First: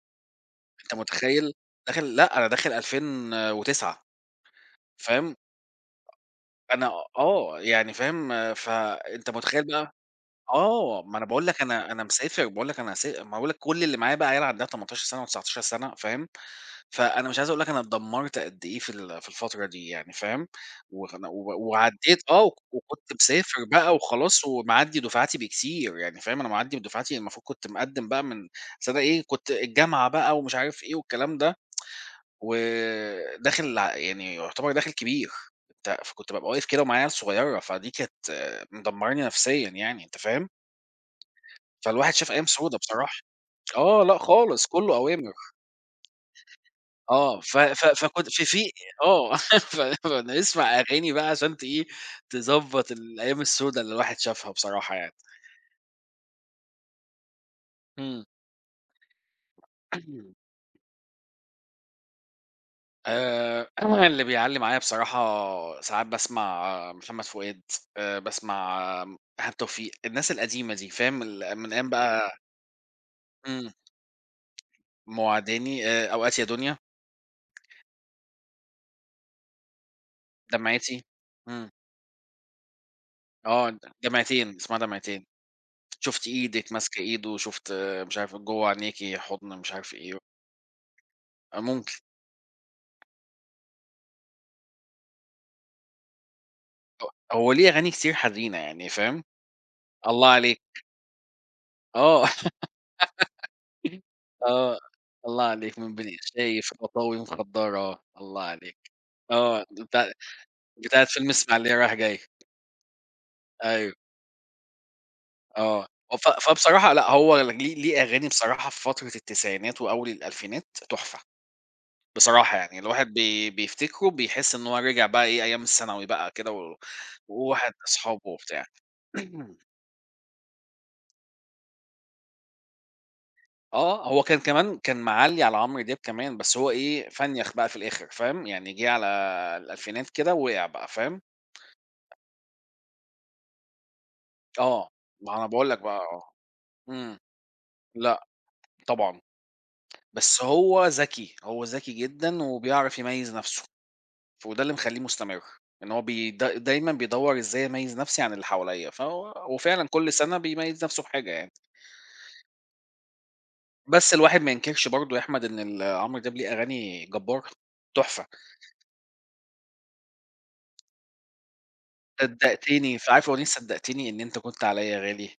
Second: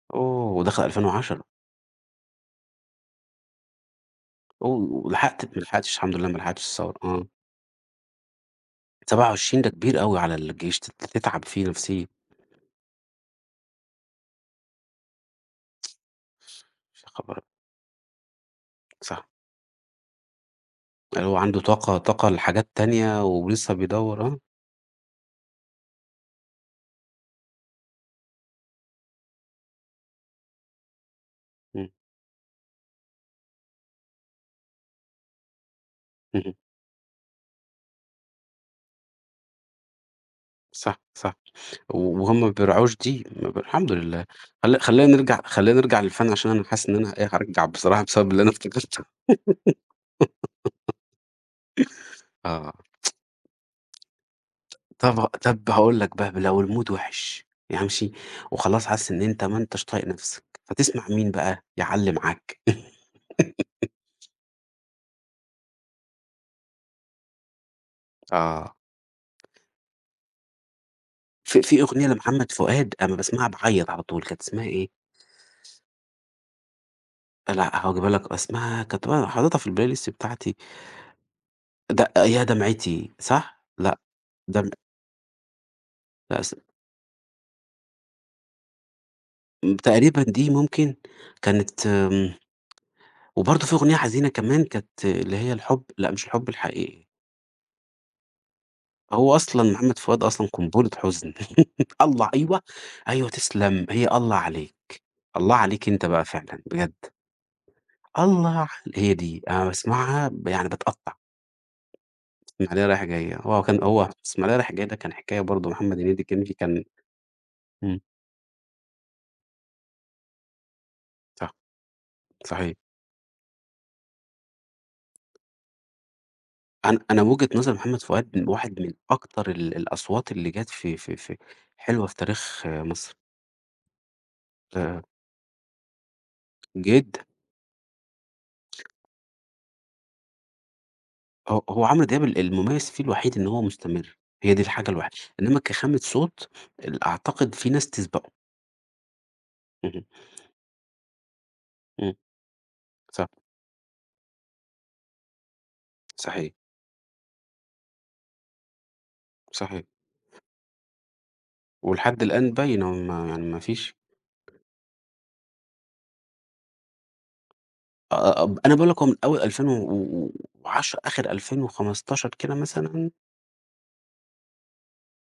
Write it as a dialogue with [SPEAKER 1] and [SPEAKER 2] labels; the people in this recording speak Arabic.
[SPEAKER 1] oh ودخل
[SPEAKER 2] أنت
[SPEAKER 1] 2010.
[SPEAKER 2] متخيّل! داخل لأ، أنا داخل 2009
[SPEAKER 1] oh
[SPEAKER 2] فاهم؟
[SPEAKER 1] ولحقت ما لحقتش الحمد لله ما لحقتش
[SPEAKER 2] أنا
[SPEAKER 1] الثورة، آه.
[SPEAKER 2] آه، يعني فاهم ف أنت
[SPEAKER 1] 27
[SPEAKER 2] متخيّل
[SPEAKER 1] ده
[SPEAKER 2] بقى
[SPEAKER 1] كبير أوي على الجيش، تت
[SPEAKER 2] آه، ما أنا
[SPEAKER 1] تتعب
[SPEAKER 2] باقول لك
[SPEAKER 1] فيه
[SPEAKER 2] أنا أنا
[SPEAKER 1] نفسيًا.
[SPEAKER 2] مسافر باقول لك أنا س ما أنا باقول لك كل اللي معايا بقى عيال عندها 18 سنة و19 سنة فاهم،
[SPEAKER 1] يا
[SPEAKER 2] فأنا
[SPEAKER 1] خبر
[SPEAKER 2] مش
[SPEAKER 1] ابيض!
[SPEAKER 2] عايز أقول لك أنا اتدمّرت قد إيه في ال
[SPEAKER 1] صح.
[SPEAKER 2] في الفترة دي يعني فاهم، [unintelligible] و
[SPEAKER 1] أيوه، عنده طاقة
[SPEAKER 2] وعدّيت
[SPEAKER 1] طاقة
[SPEAKER 2] آه،
[SPEAKER 1] لحاجات
[SPEAKER 2] وكنت
[SPEAKER 1] تانية
[SPEAKER 2] مسافر
[SPEAKER 1] ولسة
[SPEAKER 2] بقى
[SPEAKER 1] بيدوّر، آه.
[SPEAKER 2] وخلاص ومعدّي دفعاتي بكتير، يعني فاهم، أنا معدّي بدفعاتي المفروض كنت مقدّم بقى من بس أنا إيه كنت الجامعة بقى ومش عارف إيه والكلام ده،
[SPEAKER 1] إمم.
[SPEAKER 2] وداخل يعني يعتبر داخل كبير، أنت فكنت بابقى
[SPEAKER 1] اهم.
[SPEAKER 2] واقف كده ومعايا عيال صغيّرة، فدي كانت مدمراني نفسيًا يعني أنت فاهم؟
[SPEAKER 1] صح، صح
[SPEAKER 2] فالواحد شاف
[SPEAKER 1] وهُم
[SPEAKER 2] أيام
[SPEAKER 1] ما
[SPEAKER 2] سودا
[SPEAKER 1] بيراعوش
[SPEAKER 2] بصراحة،
[SPEAKER 1] دي ما بي الحمد
[SPEAKER 2] آه لأ
[SPEAKER 1] لله
[SPEAKER 2] خالص
[SPEAKER 1] خلي
[SPEAKER 2] كلّه
[SPEAKER 1] خلّينا
[SPEAKER 2] أوامر.
[SPEAKER 1] نرجع خلّينا نرجع للفن عشان أنا حاسس إن أنا إيه،
[SPEAKER 2] آه، ف
[SPEAKER 1] هارجّع
[SPEAKER 2] ف
[SPEAKER 1] بصراحة
[SPEAKER 2] فكنت
[SPEAKER 1] بسبب اللي
[SPEAKER 2] في
[SPEAKER 1] أنا
[SPEAKER 2] في
[SPEAKER 1] افتكرتُه
[SPEAKER 2] آه، ف فنسمع أغاني بقى عشان تإيه،
[SPEAKER 1] آه.
[SPEAKER 2] تضبّط الأيّام السودا اللي الواحد شافها بصراحة يعني.
[SPEAKER 1] طَب ه طَب هاقول لك بقى لو الmood وِحِش،
[SPEAKER 2] امم.
[SPEAKER 1] [unintelligible] وخلاص حاسس إن أنت ما أنتش طايق نَفسَك، هتسمع مين بقى؟ يعلّي معاك.
[SPEAKER 2] آآ، اللي بيعلّي معايا بصراحة ساعات باسمع محمد فؤاد، آآ
[SPEAKER 1] آه.
[SPEAKER 2] باسمع ايهاب توفيق، الناس القديمة دي فاهم، ال
[SPEAKER 1] في
[SPEAKER 2] من
[SPEAKER 1] في
[SPEAKER 2] ايام
[SPEAKER 1] أغنية
[SPEAKER 2] بقى
[SPEAKER 1] لمحمد فؤاد أمّا باسمعها
[SPEAKER 2] إمم.
[SPEAKER 1] باعيّط على طول، كانت إسمها إيه؟
[SPEAKER 2] مواعداني، آآ، أوقات يا دنيا.
[SPEAKER 1] آه، لأ هاجيبها لك اسمها كانت أ حاططها في الplaylist بتاعتي.
[SPEAKER 2] دمعتي، إمم.
[SPEAKER 1] د يا دمعتي صح؟
[SPEAKER 2] آه،
[SPEAKER 1] لأ
[SPEAKER 2] دمعتين،
[SPEAKER 1] دم
[SPEAKER 2] اسمها دمعتين، شُفت
[SPEAKER 1] لأ اس
[SPEAKER 2] إيدِك ماسك إيدُه شُفت مش عارف جوّه عينيكِ حضن مش
[SPEAKER 1] امم،
[SPEAKER 2] عارف إيه.
[SPEAKER 1] تقريبًا دي ممكن
[SPEAKER 2] أ
[SPEAKER 1] كانت
[SPEAKER 2] ممكن.
[SPEAKER 1] امم وبرضه في أغنية حزينة كمان كانت اللي هي الحب لأ مش الحب الحقيقي.
[SPEAKER 2] هو ليه أغاني كتير حزينة يعني فاهم؟
[SPEAKER 1] هو أصلًا محمد فؤاد
[SPEAKER 2] الله
[SPEAKER 1] أصلًا
[SPEAKER 2] عليك.
[SPEAKER 1] قنبلة حزن،
[SPEAKER 2] آه
[SPEAKER 1] الله أيوه أيوه تسلم هي الله عليك،
[SPEAKER 2] آه، الله
[SPEAKER 1] الله
[SPEAKER 2] عليك
[SPEAKER 1] عليك
[SPEAKER 2] من
[SPEAKER 1] أنت
[SPEAKER 2] بين عينيك
[SPEAKER 1] بقى فعلًا،
[SPEAKER 2] شايف
[SPEAKER 1] بجد.
[SPEAKER 2] خطاوي مخضّرة، الله
[SPEAKER 1] الله علي
[SPEAKER 2] عليك،
[SPEAKER 1] هي دي
[SPEAKER 2] آه،
[SPEAKER 1] أنا
[SPEAKER 2] دي بتاع
[SPEAKER 1] باسمعها يعني
[SPEAKER 2] بتاعة
[SPEAKER 1] باتقطّع.
[SPEAKER 2] فيلم اسماعيلية رايح جاي.
[SPEAKER 1] اسماعيلية رايح جاي، هو كان
[SPEAKER 2] أيوه.
[SPEAKER 1] هو اسماعيلية رايح جاي ده كان حكاية برضه،
[SPEAKER 2] آه،
[SPEAKER 1] محمد هنيدي
[SPEAKER 2] ف
[SPEAKER 1] [unintelligible] كان،
[SPEAKER 2] فبصراحة لأ هو ليه
[SPEAKER 1] إمم.
[SPEAKER 2] ليه أغاني بصراحة في فترة التسعينات وأوّل الألفينات، تحفة
[SPEAKER 1] صح،
[SPEAKER 2] بصراحة
[SPEAKER 1] صحيح.
[SPEAKER 2] يعني، الواحد بي بيفتكرُه بيحس إن هو رجع بقى إيه أيّام الثانوي بقى كده، و
[SPEAKER 1] أنا أنا
[SPEAKER 2] و
[SPEAKER 1] وجهة
[SPEAKER 2] واحد
[SPEAKER 1] نظر محمد
[SPEAKER 2] وصحابه
[SPEAKER 1] فؤاد من
[SPEAKER 2] وبتاع.
[SPEAKER 1] واحد من أكتر ال الأصوات اللي جَت في في في حلوة في تاريخ مصر.
[SPEAKER 2] آه، هو كان كمان كان
[SPEAKER 1] آآ
[SPEAKER 2] معلّي على عمرو دياب كمان، بس هو إيه
[SPEAKER 1] جدًا.
[SPEAKER 2] فنيَخ بقى في الآخر فاهم، يعني جِه على الألفينات كده ووقع بقى، فاهم؟
[SPEAKER 1] هو هو عمرو دياب ال المميّز فيه الوحيد إن هو مستمرّ، هي دي
[SPEAKER 2] آه،
[SPEAKER 1] الحاجة الوحي
[SPEAKER 2] ما هو أنا
[SPEAKER 1] إنّما
[SPEAKER 2] باقول لك بقى
[SPEAKER 1] كخامة
[SPEAKER 2] آه،
[SPEAKER 1] صوت ال
[SPEAKER 2] إمم،
[SPEAKER 1] أعتقد في ناس
[SPEAKER 2] لأ،
[SPEAKER 1] تسبقُه.
[SPEAKER 2] طبعًا،
[SPEAKER 1] اهم.
[SPEAKER 2] بس هو ذكي، هو ذكي
[SPEAKER 1] إمم،
[SPEAKER 2] جدًا وبيعرف
[SPEAKER 1] صح.
[SPEAKER 2] يميّز نفسُه، وده اللي مخلّيه مستمرّ، إن هو ب
[SPEAKER 1] صحيح.
[SPEAKER 2] د دايمًا بيدوّر إزاي أميّز نَفسي عن اللي حواليّا، فهو
[SPEAKER 1] صحيح.
[SPEAKER 2] وفعلًا كل سنة بيميّز نفسُه بحاجة يعني.
[SPEAKER 1] ولحد الآن باينه، ما يعني ما فيش
[SPEAKER 2] بس الواحد ما ينكرش برضه يا أحمد إن ال عمرو دياب ليه أغاني جبارة،
[SPEAKER 1] آ
[SPEAKER 2] تحفة.
[SPEAKER 1] آ أنا باقول لك من أول ألفين و و وعشرة، آخر 2015 كده
[SPEAKER 2] صدقتني، ف
[SPEAKER 1] مثلًا
[SPEAKER 2] عارف أغنية صدقتني إن أنت كنت عليَّ غالي؟